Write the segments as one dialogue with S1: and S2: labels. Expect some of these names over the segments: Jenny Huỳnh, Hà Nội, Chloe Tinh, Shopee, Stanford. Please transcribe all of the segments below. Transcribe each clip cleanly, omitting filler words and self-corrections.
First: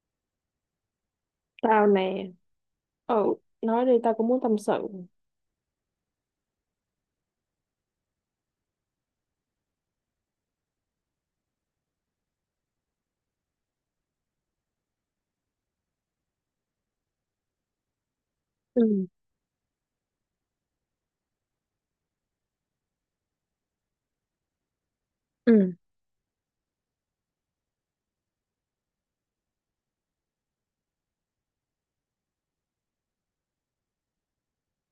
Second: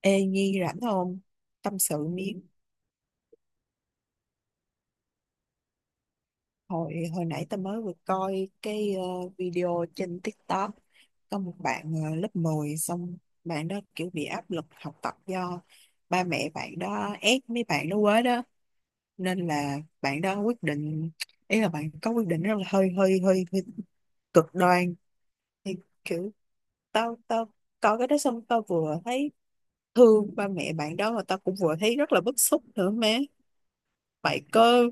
S1: Ê Nhi rảnh không? Tâm
S2: Tao
S1: sự
S2: nè,
S1: miếng.
S2: ừ, nói đi tao cũng muốn tâm sự.
S1: Hồi hồi nãy tao mới vừa coi cái video trên TikTok, có một bạn lớp mười. Xong bạn đó kiểu bị áp lực học tập do ba mẹ bạn đó ép mấy bạn đó quá đó,
S2: Ừ.
S1: nên là bạn đó quyết định, ý là bạn có quyết định rất là hơi cực đoan.
S2: Ừ.
S1: Thì kiểu tao tao coi cái đó xong tao vừa thấy thương ba mẹ bạn đó, mà tao cũng vừa thấy rất là bức xúc nữa má. mày có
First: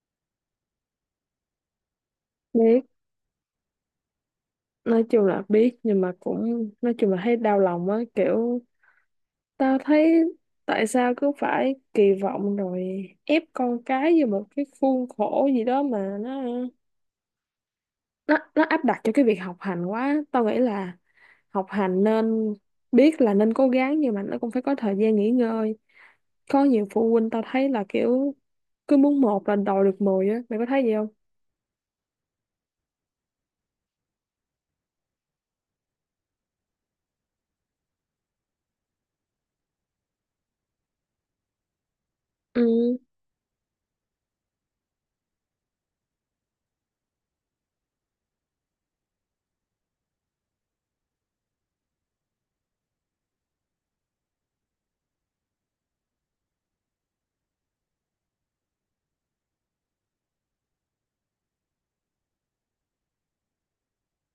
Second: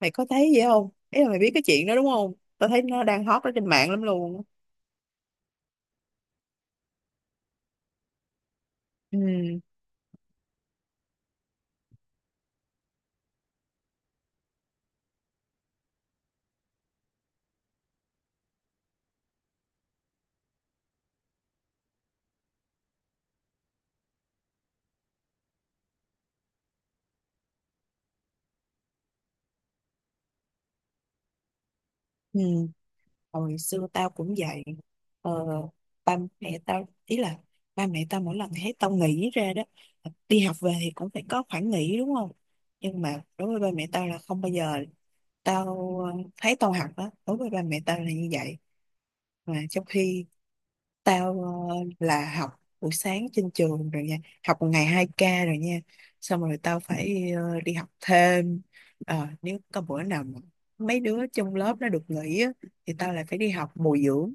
S1: Mày có thấy vậy không, ý là mày biết cái chuyện đó đúng không? Tao
S2: Biết,
S1: thấy nó đang hot ở trên mạng lắm luôn.
S2: nói chung là biết nhưng mà cũng nói chung là thấy đau lòng á, kiểu
S1: Ừ,
S2: tao thấy tại sao cứ phải kỳ vọng rồi ép con cái vô một cái khuôn khổ gì đó mà nó áp đặt cho cái việc học hành quá. Tao nghĩ là học hành nên biết là nên cố gắng nhưng mà nó cũng phải có thời gian nghỉ ngơi. Có nhiều phụ huynh tao thấy là kiểu cứ muốn một là đòi được mười á, mày có thấy gì không?
S1: ừ. Hồi xưa tao cũng vậy ờ, Ba mẹ tao ý là ba mẹ tao mỗi lần thấy tao nghỉ ra đó, đi học về thì cũng phải có khoảng nghỉ đúng không.
S2: Ừ.
S1: Nhưng mà đối với ba mẹ tao là không bao giờ. Tao thấy tao học đó đối với ba mẹ tao là như vậy. Mà trong khi tao, là học buổi sáng trên trường rồi nha. Học một ngày hai k rồi nha. Xong rồi tao phải đi học thêm. Ờ, nếu có bữa nào mà mấy đứa trong lớp nó được nghỉ á, thì tao lại phải đi học bồi dưỡng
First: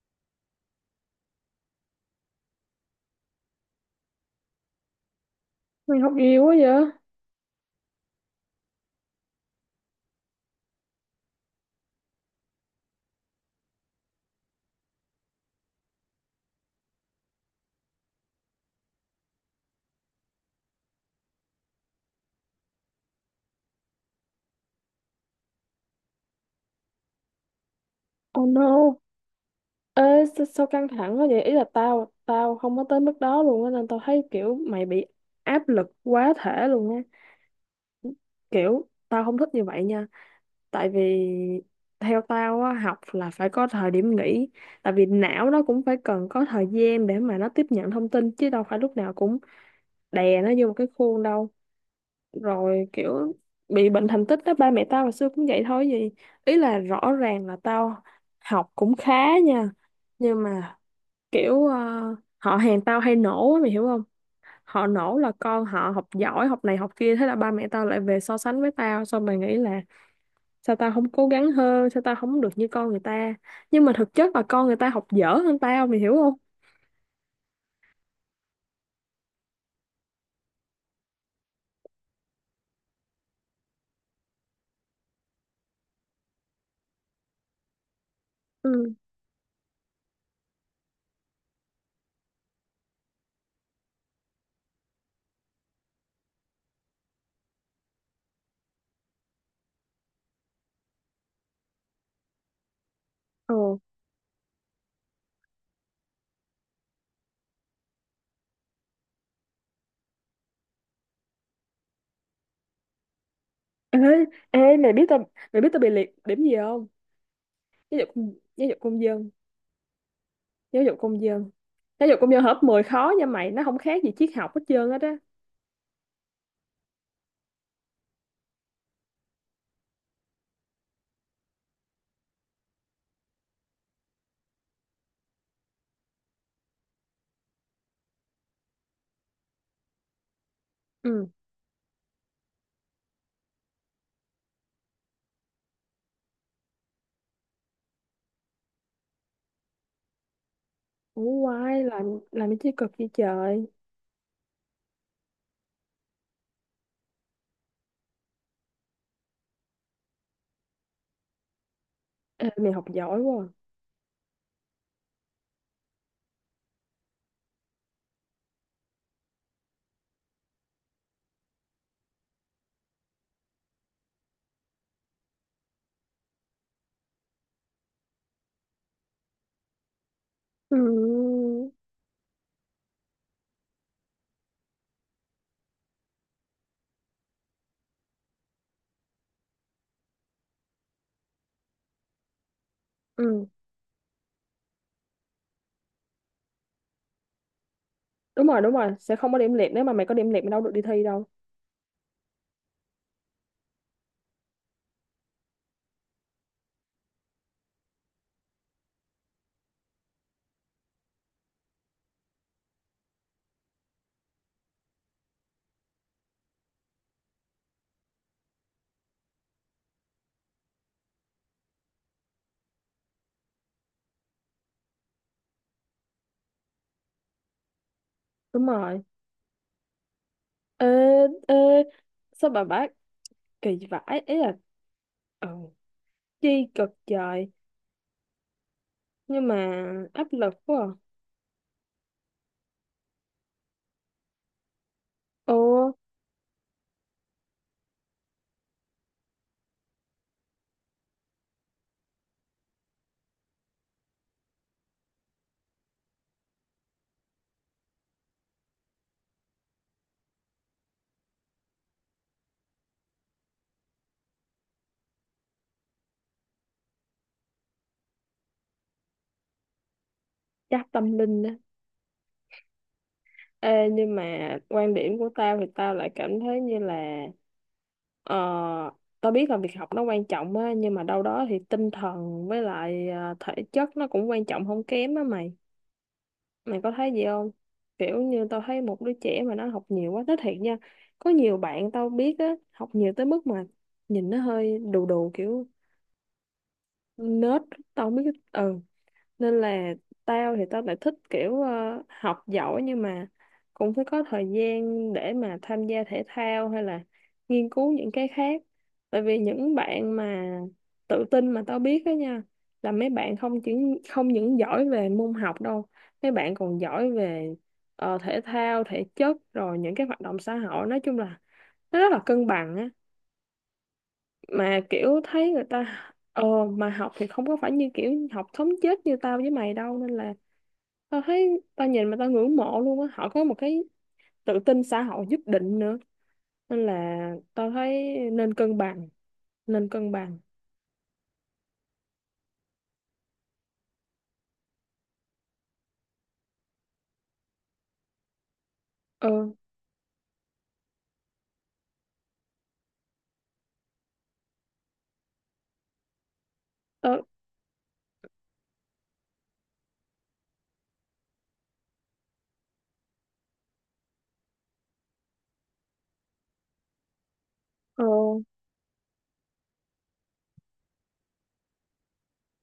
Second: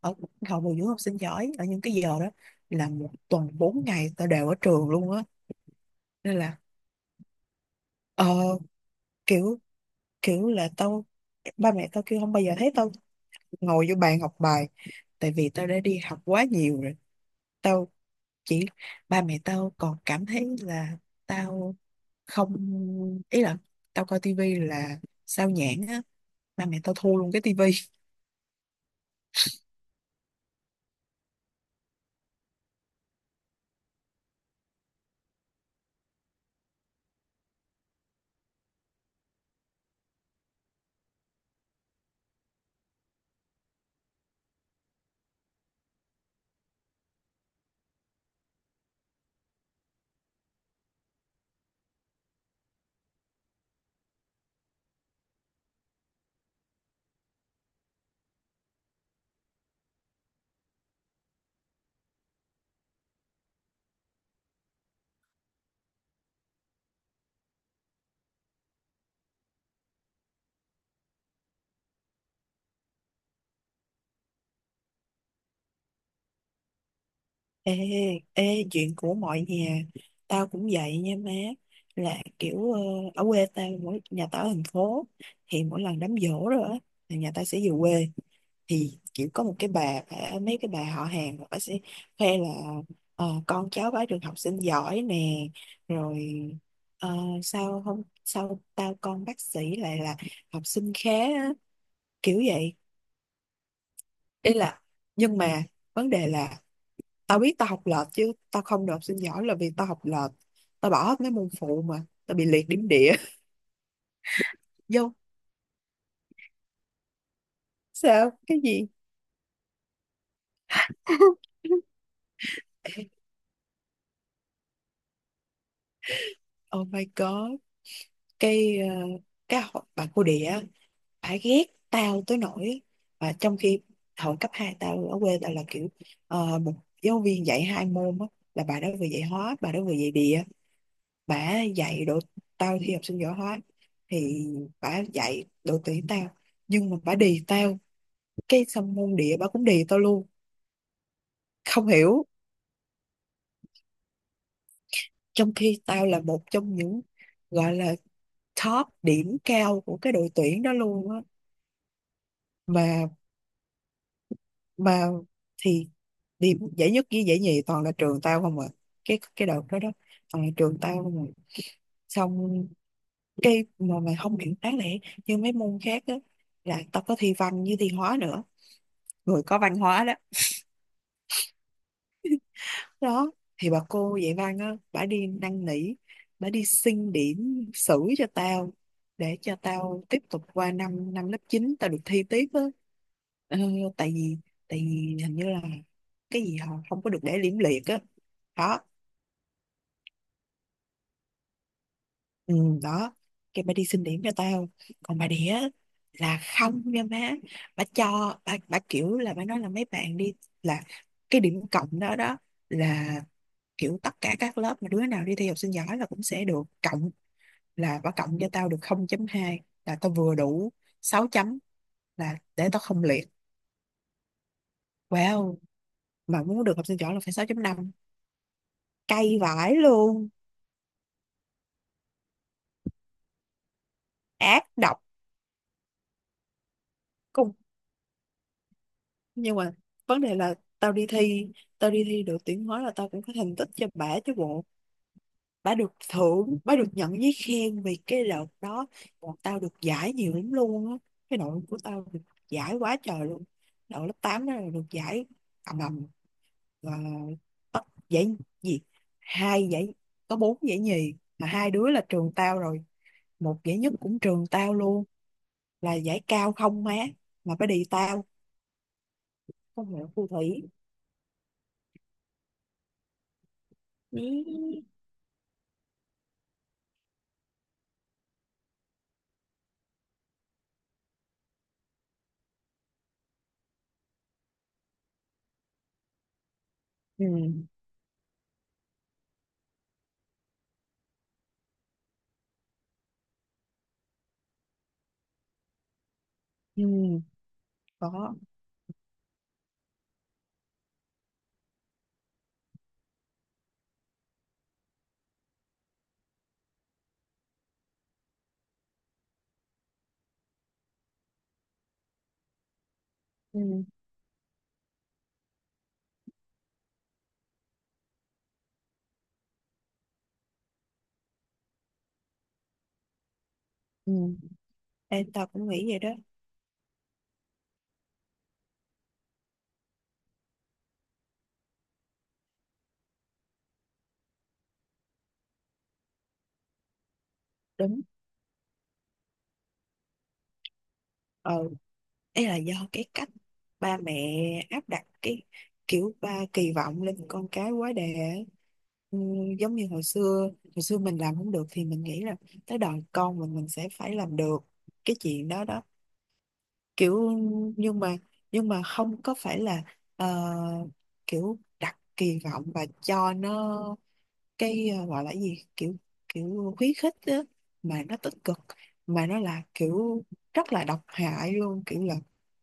S1: ở, học bồi dưỡng học sinh giỏi. Ở những cái giờ đó, là một tuần 4 ngày tao đều ở trường luôn á.
S2: Mày học
S1: Nên
S2: nhiều quá
S1: là
S2: vậy?
S1: ờ, kiểu, kiểu là tao, ba mẹ tao kêu không bao giờ thấy tao ngồi vô bàn học bài. Tại vì tao đã đi học quá nhiều rồi, chỉ, ba mẹ tao còn cảm thấy là tao không, ý là tao coi tivi là sao nhãng á, ba mẹ tao thu luôn cái tivi.
S2: Oh no. Ê, sao, sao căng thẳng quá vậy? Ý là tao tao không có tới mức đó luôn á nên tao thấy kiểu mày bị áp lực quá thể luôn á. Kiểu tao không thích như vậy nha. Tại vì theo tao á, học là phải có thời điểm nghỉ. Tại vì não nó cũng phải cần có thời gian để mà nó tiếp nhận thông tin chứ đâu phải lúc nào cũng đè nó vô một cái khuôn đâu. Rồi kiểu bị bệnh thành tích đó ba mẹ tao hồi xưa cũng vậy thôi gì, ý là rõ ràng là tao học cũng khá nha, nhưng mà kiểu họ hàng tao hay nổ á, mày hiểu không, họ nổ là con họ học giỏi học này học kia thế là ba mẹ tao lại về so sánh với tao xong mày nghĩ là sao tao không cố gắng hơn, sao tao không được như con người ta, nhưng mà thực chất là con người ta học dở hơn tao, mày hiểu không?
S1: Ê, ê, chuyện của mọi nhà. Tao cũng vậy nha má. Là kiểu, ở quê tao, mỗi, nhà tao ở thành phố, thì mỗi lần đám giỗ rồi á, là nhà tao sẽ về quê. Thì
S2: Ừ.
S1: kiểu có một cái mấy cái bà họ hàng, bà sẽ khoe là ờ, con cháu bá được học sinh giỏi nè. Rồi ờ, sao không, sao tao con bác sĩ lại là học sinh khá á, kiểu vậy.
S2: Ồ.
S1: Ý là, nhưng mà vấn đề là tao biết tao học lệch, chứ tao không được học sinh giỏi là vì tao học lệch, tao bỏ hết mấy môn phụ mà tao bị liệt điểm địa.
S2: Ê, ê,
S1: Vô,
S2: mày biết tao bị liệt điểm gì không? Giáo dục.
S1: sao cái
S2: Giáo dục
S1: gì.
S2: công dân. Giáo dục công dân. Giáo dục công dân hợp 10
S1: Ê,
S2: khó nha mày, nó không khác gì triết học hết trơn hết á.
S1: oh my god. cái ờ, cái bà cô địa á, bà ghét tao tới nỗi, và trong khi hồi cấp 2 tao ở quê tao là kiểu một giáo viên dạy hai môn á, là bà đó vừa dạy hóa, bà đó vừa dạy địa.
S2: Ừ.
S1: Bà dạy độ, tao thi học sinh giỏi hóa, thì bà dạy độ tuyển tao, nhưng mà bà đì tao. Cái xong môn địa bà cũng địa tao luôn,
S2: Ủa quay,
S1: không
S2: làm
S1: hiểu.
S2: làm cái chi cực vậy trời.
S1: Trong khi tao là một trong những gọi là top điểm cao của cái đội tuyển đó luôn á.
S2: Ê, mày học
S1: Mà
S2: giỏi quá. À.
S1: mà Thì điểm giải nhất với giải nhì toàn là trường tao không à, cái đợt đó đó toàn là trường tao không à. Xong cái mà mày không hiểu, đáng lẽ như mấy môn khác á, là tao có thi văn với thi hóa nữa, người có văn hóa đó
S2: Ừ.
S1: đó, thì bà cô dạy văn á bà đi năn nỉ, bà đi xin điểm xử cho tao, để cho tao tiếp tục qua năm năm lớp 9 tao được thi tiếp á.
S2: Ừ.
S1: Ờ, tại vì, tại vì hình như là cái gì họ không có được để liễm liệt á.
S2: Đúng
S1: Đó,
S2: rồi, sẽ không có điểm liệt, nếu mà mày có điểm liệt mày đâu được đi thi đâu.
S1: ừ, đó, cái bà đi xin điểm cho tao. Còn bà đĩa là không nha má, bà cho bà kiểu là bà nói là mấy bạn đi, là cái điểm cộng đó đó, là kiểu tất cả các lớp mà đứa nào đi thi học sinh giỏi là cũng sẽ được cộng, là bà cộng cho tao được 0.2, là tao vừa đủ 6 chấm, là để tao không liệt. Wow, mà muốn được học sinh giỏi là phải 6.5.
S2: Đúng rồi.
S1: Cay vãi luôn,
S2: Ê, ê, sao bà bác kỳ vãi, ý là
S1: ác độc
S2: ừ, chi cực trời,
S1: cùng.
S2: nhưng
S1: Nhưng mà
S2: mà
S1: vấn
S2: áp
S1: đề
S2: lực
S1: là
S2: quá. À.
S1: tao đi thi được tiếng nói là tao cũng có thành tích cho bả chứ bộ.
S2: Ồ,
S1: Bà được thưởng, bà được nhận giấy khen vì cái đợt đó bọn tao được giải nhiều lắm luôn á. Cái đội của tao được giải quá trời luôn, đội lớp 8 đó là được giải ầm ầm. Và bắt giải gì, hai giải, có bốn giải nhì mà hai đứa là trường tao rồi, một giải nhất cũng trường tao luôn, là giải cao không má. Mà phải đi tao không hiểu, phù thủy.
S2: chắc tâm linh đó. Ê, nhưng
S1: Ừ.
S2: mà quan điểm của tao thì tao lại cảm thấy như là ờ, tao biết là việc học nó quan trọng á, nhưng mà đâu đó thì tinh thần với lại thể chất nó cũng quan trọng không kém á mày, mày có thấy gì
S1: Ừ.
S2: không? Kiểu như tao thấy một đứa trẻ mà nó học nhiều quá, nói thiệt nha, có nhiều bạn tao biết á học nhiều tới mức mà nhìn nó hơi đù đù kiểu
S1: Ừ.
S2: nết, tao không biết.
S1: Có.
S2: Ừ, nên là tao lại thích kiểu học giỏi nhưng mà cũng phải có thời gian để mà tham gia thể thao hay là nghiên cứu những cái khác, tại vì những bạn mà tự tin mà tao biết đó nha là mấy bạn không
S1: Ừ.
S2: chỉ không những giỏi về môn học đâu, mấy bạn còn giỏi về thể thao thể chất rồi những cái hoạt động xã hội, nói chung là nó rất là cân bằng á,
S1: Ừ.
S2: mà kiểu
S1: Em tao
S2: thấy người
S1: cũng nghĩ
S2: ta
S1: vậy đó.
S2: ờ, mà học thì không có phải như kiểu học thống chết như tao với mày đâu, nên là tao thấy tao nhìn mà tao ngưỡng mộ luôn á, họ có một cái tự tin xã hội nhất định nữa, nên là tao
S1: Đúng.
S2: thấy nên cân bằng, nên cân bằng.
S1: Ừ, ấy là do cái cách ba mẹ áp đặt cái kiểu, ba kỳ vọng lên con cái quá đà ấy. Ừ,
S2: Ờ.
S1: giống như hồi xưa, hồi xưa mình làm không được thì mình nghĩ là tới đời con mình sẽ phải làm được cái chuyện đó đó
S2: tao
S1: kiểu. Nhưng mà nhưng mà không có phải là ờ, kiểu đặt kỳ vọng và cho nó cái gọi là cái gì, kiểu, kiểu khuyến khích á mà
S2: ờ,
S1: nó tích cực, mà nó là kiểu rất là độc hại luôn. Kiểu là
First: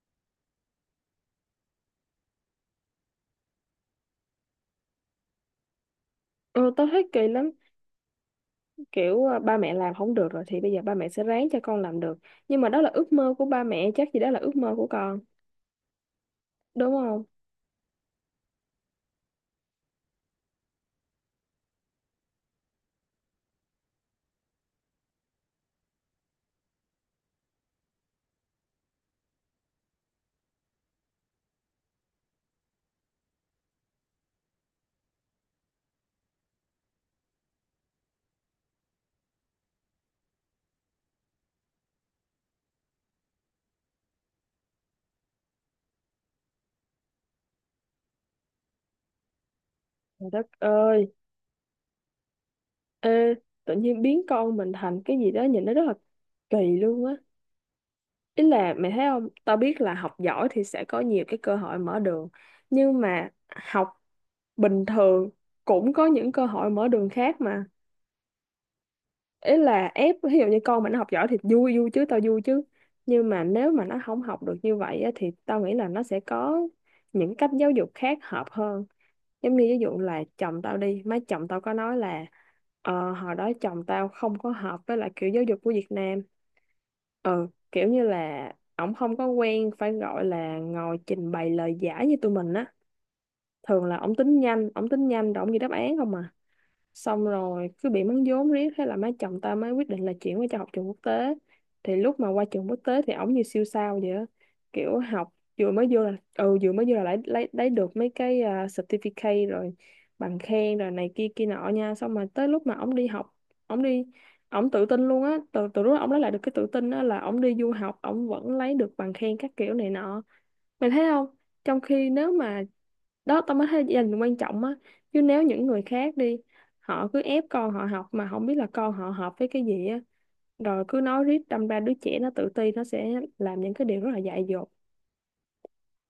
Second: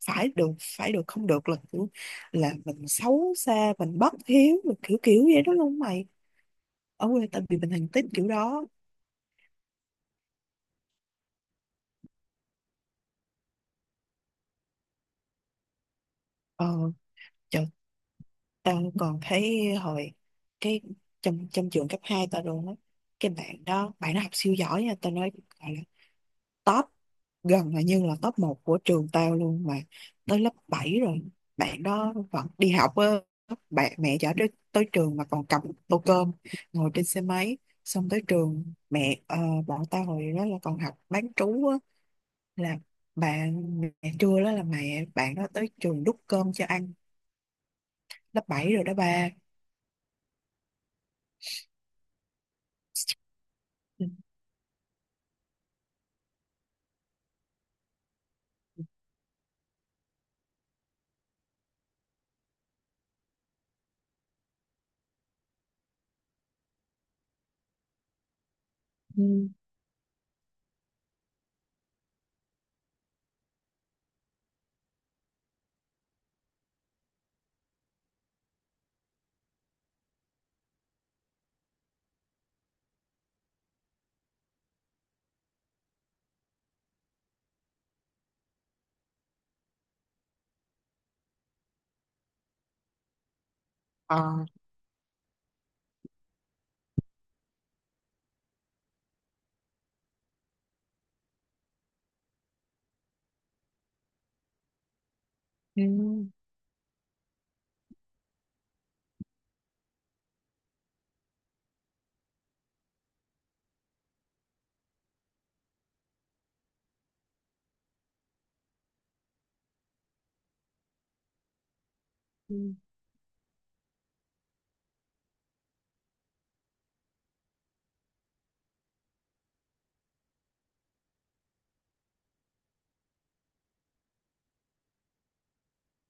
S1: phải được, phải được, không được là kiểu là mình xấu xa, mình bất hiếu rồi, kiểu kiểu vậy đó luôn mày.
S2: ờ Tao
S1: Ở
S2: thấy kỳ
S1: quê tao
S2: lắm,
S1: bị bệnh hành tím kiểu đó.
S2: kiểu à, ba mẹ làm không được rồi thì bây giờ ba mẹ sẽ ráng cho con làm được, nhưng mà đó là ước mơ của ba mẹ chắc gì đó là ước mơ của con,
S1: Ờ,
S2: đúng không?
S1: trời, tao còn thấy hồi cái, trong trong trường cấp 2 tao luôn á. Cái bạn đó bạn nó học siêu giỏi nha, tao nói top, gần là như là top một của trường tao luôn, mà tới lớp 7 rồi bạn đó vẫn đi học á. Bạn mẹ chở tới trường mà còn cầm tô cơm, ngồi trên xe máy. Xong tới trường mẹ, bọn tao hồi đó là còn học bán trú á, là bạn mẹ trưa đó là mẹ bạn đó tới trường đút cơm cho ăn. Lớp bảy rồi đó ba.
S2: Trời đất ơi. Ê, tự nhiên
S1: Ừ.
S2: biến con mình thành cái gì đó nhìn nó rất là kỳ luôn á, ý là mẹ thấy không, tao biết là học giỏi thì sẽ có nhiều cái cơ hội mở đường, nhưng mà học bình thường cũng có những cơ hội mở đường khác mà.
S1: Ừ.
S2: Ý là ép ví dụ như con mà nó học giỏi thì vui vui chứ, tao vui chứ, nhưng mà nếu mà nó không học được như vậy á, thì tao nghĩ là nó sẽ có những cách giáo dục khác hợp hơn. Giống như ví dụ là chồng tao đi, má chồng tao có nói là hồi đó chồng tao không có hợp với lại kiểu giáo dục của Việt Nam, ừ, kiểu như là ổng không có quen phải gọi là ngồi trình bày lời giải như tụi mình á, thường là
S1: Ờ.
S2: ổng tính nhanh rồi ổng ghi đáp án không à, xong rồi cứ bị mắng vốn riết thế là má chồng ta mới quyết định là chuyển qua cho học trường quốc tế. Thì lúc mà qua trường quốc tế thì ổng như siêu sao vậy á. Kiểu học vừa mới vô là, ừ, vừa mới vô là lấy được mấy cái à, certificate rồi bằng khen rồi này kia kia nọ nha, xong mà tới lúc mà ổng đi học, ổng đi ổng tự tin luôn á, từ từ lúc ổng lấy lại được cái tự tin á là ổng đi du học ổng vẫn lấy được bằng khen các kiểu này nọ, mày thấy không, trong khi nếu mà
S1: Ừ.
S2: đó tao mới thấy gia đình quan trọng á, chứ nếu những người khác đi, họ cứ ép con họ học mà không biết là con họ hợp với cái gì á, rồi cứ nói riết đâm ra đứa trẻ nó tự ti, nó sẽ làm những cái điều rất là dại dột.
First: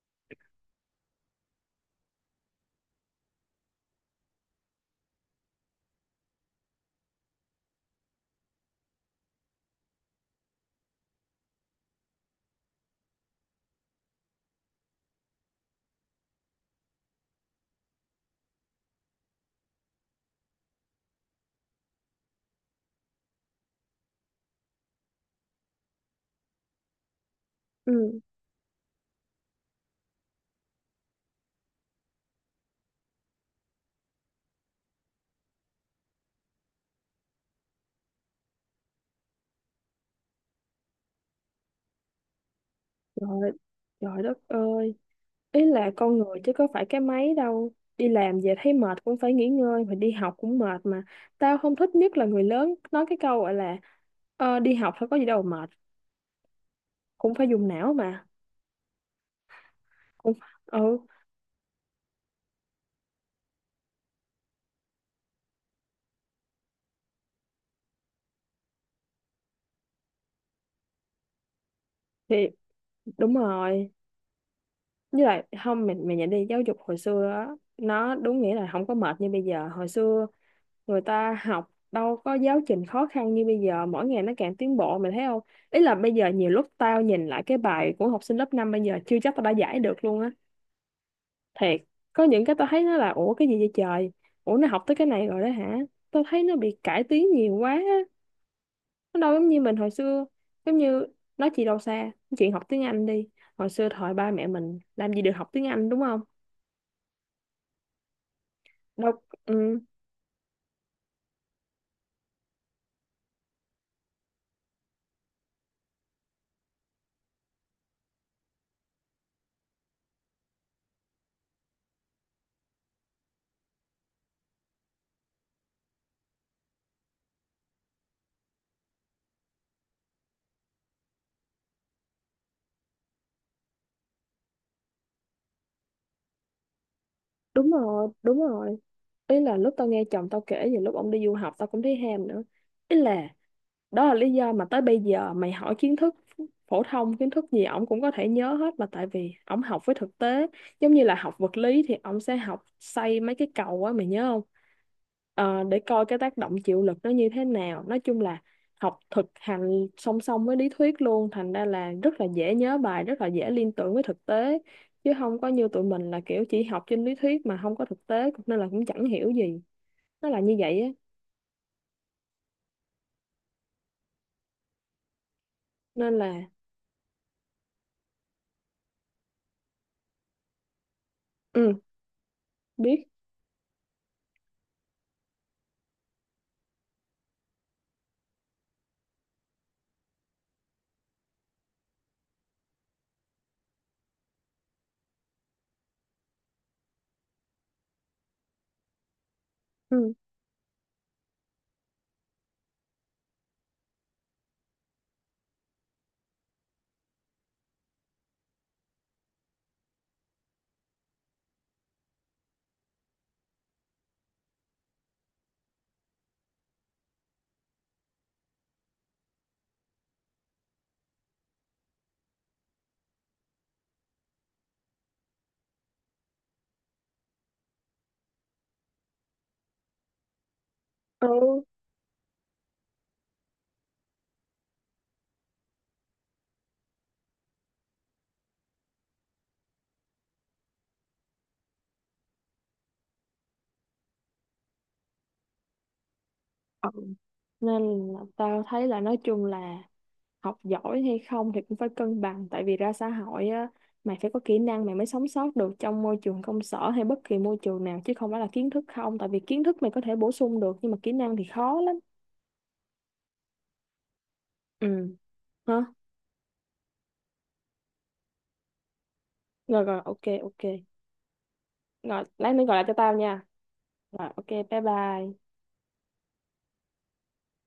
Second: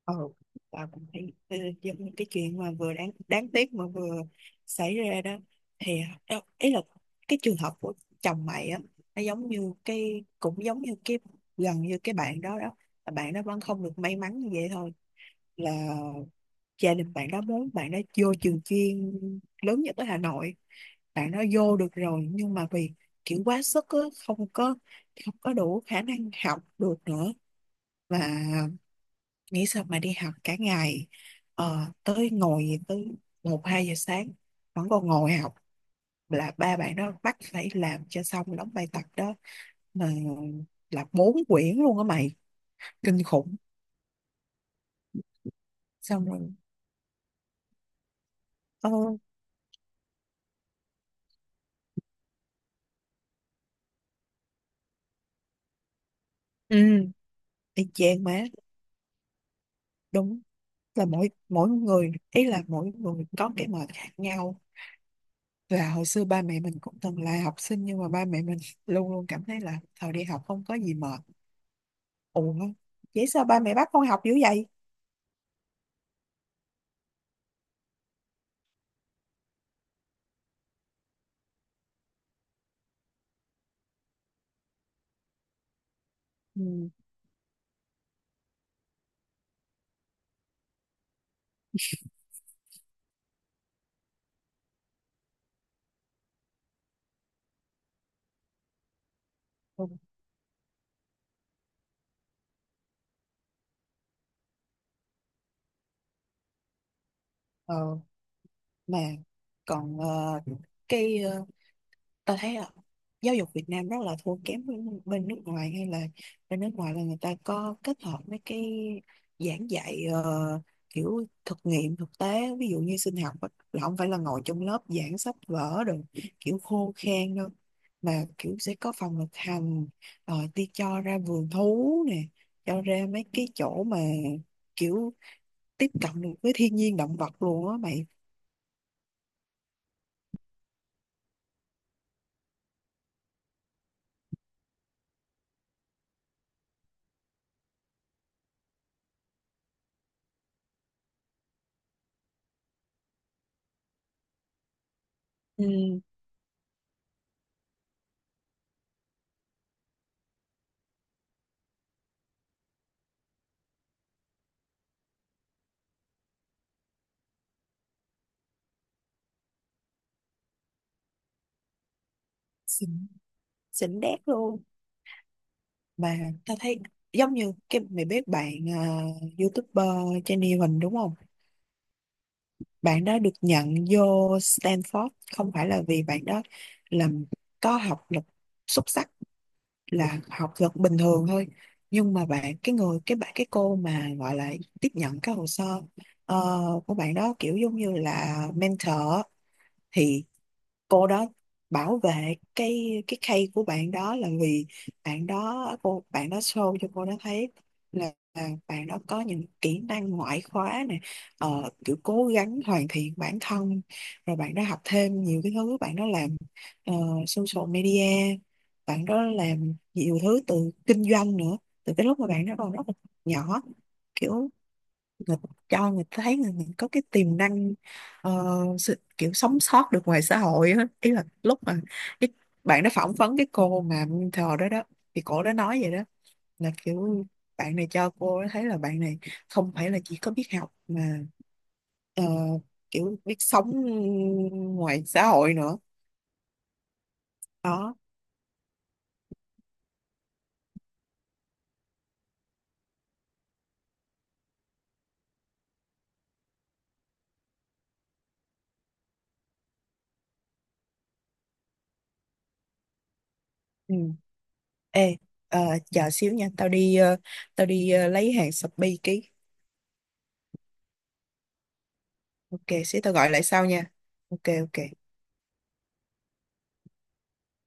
S1: Ừ. Tao cũng thấy giống như cái chuyện mà vừa đáng đáng tiếc mà vừa xảy ra đó, thì đâu ý là cái trường hợp của chồng mày á, nó giống như cái, cũng giống như cái gần như cái bạn đó đó. Là bạn đó vẫn không được may mắn như vậy thôi, là gia đình bạn đó muốn bạn đó vô trường chuyên lớn nhất ở Hà Nội. Bạn nó vô được rồi nhưng mà vì kiểu quá sức á, không có, không có đủ khả năng học được nữa. Và
S2: Ừ.
S1: nghĩ sao mà đi học cả ngày, tới ngồi tới một hai giờ sáng vẫn còn ngồi học, là ba bạn đó bắt phải làm cho xong đóng bài tập đó. Mà là bốn quyển luôn á mày, kinh
S2: Trời,
S1: khủng.
S2: trời đất ơi, ý là con
S1: Xong
S2: người chứ
S1: rồi,
S2: có phải cái máy đâu, đi làm về thấy
S1: ờ,
S2: mệt cũng phải nghỉ ngơi mà đi học cũng mệt mà. Tao không thích nhất là người lớn nói cái câu gọi là đi học phải có gì đâu mà mệt,
S1: ừ,
S2: cũng phải dùng
S1: y
S2: não
S1: chang
S2: mà,
S1: má,
S2: cũng
S1: đúng.
S2: ừ
S1: Là mỗi mỗi người, ý là mỗi người có cái mệt khác nhau. Là hồi xưa ba mẹ mình cũng từng là học sinh, nhưng mà ba mẹ mình luôn luôn cảm thấy là thời đi học không có gì mệt.
S2: thì
S1: Ủa, vậy
S2: đúng
S1: sao ba mẹ
S2: rồi.
S1: bắt con học dữ vậy?
S2: Với lại không, mình nhận đi giáo dục hồi xưa á, nó đúng nghĩa là không có mệt như bây giờ, hồi xưa người ta học đâu có giáo trình khó khăn như bây giờ, mỗi ngày nó càng tiến bộ mày thấy không, ý là bây giờ nhiều lúc
S1: Ừ.
S2: tao nhìn lại cái bài của học sinh lớp 5 bây giờ chưa chắc tao đã giải được luôn á, thiệt. Có những cái tao thấy nó là ủa cái gì vậy trời, ủa nó học tới cái này rồi đó hả, tao thấy nó bị cải tiến nhiều quá á. Nó đâu giống như mình hồi xưa, giống như nói chị đâu xa, chuyện học tiếng Anh đi, hồi xưa thời ba mẹ mình làm gì được học tiếng Anh đúng không,
S1: Ờ, mà
S2: đâu. Ừ,
S1: Còn cái ta thấy là giáo dục Việt Nam rất là thua kém với bên nước ngoài, hay là bên nước ngoài là người ta có kết hợp mấy cái giảng dạy kiểu thực nghiệm thực tế, ví dụ như sinh học á, là không phải là ngồi trong lớp giảng sách vở rồi kiểu khô khan đâu, mà kiểu sẽ có phòng thực hành, rồi đi cho ra vườn thú nè, cho ra mấy cái chỗ mà kiểu tiếp cận được với thiên nhiên động vật luôn
S2: đúng
S1: á mày.
S2: rồi, đúng rồi, ý là lúc tao nghe chồng tao kể về lúc ông đi du học tao cũng thấy ham nữa, ý là đó là lý do mà tới bây giờ mày hỏi kiến thức phổ thông kiến thức gì ổng cũng có thể nhớ hết mà, tại vì ổng học với thực tế, giống như là học vật lý thì ổng sẽ học xây mấy cái cầu á mày nhớ không. Ờ, để
S1: Ừ.
S2: coi cái tác động chịu lực nó như thế nào, nói chung là học thực hành song song với lý thuyết luôn, thành ra là rất là dễ nhớ bài rất là dễ liên tưởng với thực tế, chứ không có như tụi mình là kiểu chỉ học trên lý thuyết mà không có thực tế nên là cũng chẳng hiểu gì, nó là như vậy á,
S1: Xịn, xịn đét luôn.
S2: nên
S1: Mà
S2: là
S1: tao thấy giống như cái, mày biết bạn YouTuber Jenny Huỳnh đúng không?
S2: ừ,
S1: Bạn
S2: biết,
S1: đó được nhận vô Stanford, không phải là vì bạn đó làm có học lực xuất sắc, là học lực bình thường thôi. Nhưng mà bạn cái người cái bạn cái cô mà gọi là tiếp nhận cái hồ sơ ờ, của bạn đó kiểu giống như là mentor á,
S2: ừ,
S1: thì cô đó bảo vệ cái case của bạn đó là vì bạn đó, cô bạn đó show cho cô đó thấy là bạn đó có những kỹ năng ngoại khóa này, kiểu cố gắng hoàn thiện bản thân, rồi bạn đó học thêm nhiều cái thứ, bạn đó làm ờ, social media, bạn đó làm nhiều thứ từ kinh doanh nữa, từ cái lúc mà bạn đó còn rất là nhỏ. Kiểu người, cho người ta thấy người mình có cái tiềm năng ờ, kiểu sống sót được ngoài xã hội á, ý là
S2: ừ.
S1: lúc mà cái bạn đó phỏng vấn cái cô mà mentor đó đó, thì cổ đó nói vậy đó, là kiểu bạn này cho cô thấy là bạn này không phải là chỉ có biết học mà ờ, kiểu biết sống ngoài xã hội nữa.
S2: Ừ. Nên
S1: Đó.
S2: là tao thấy là nói chung là học giỏi hay không thì cũng phải cân bằng, tại vì ra xã hội á mày phải có kỹ năng mày mới sống sót được trong môi trường công sở hay bất kỳ môi trường nào, chứ không phải là kiến thức không, tại vì kiến thức mày có thể bổ sung được nhưng mà kỹ năng thì khó lắm.
S1: Ừ.
S2: Ừ.
S1: Ê, ờ,
S2: Hả?
S1: chờ xíu nha, tao đi lấy hàng Shopee ký.
S2: Rồi rồi, ok ok, rồi lát nữa
S1: Ok,
S2: gọi lại cho
S1: xíu tao
S2: tao
S1: gọi
S2: nha.
S1: lại sau nha.
S2: Rồi ok,
S1: Ok,
S2: bye
S1: ok.
S2: bye.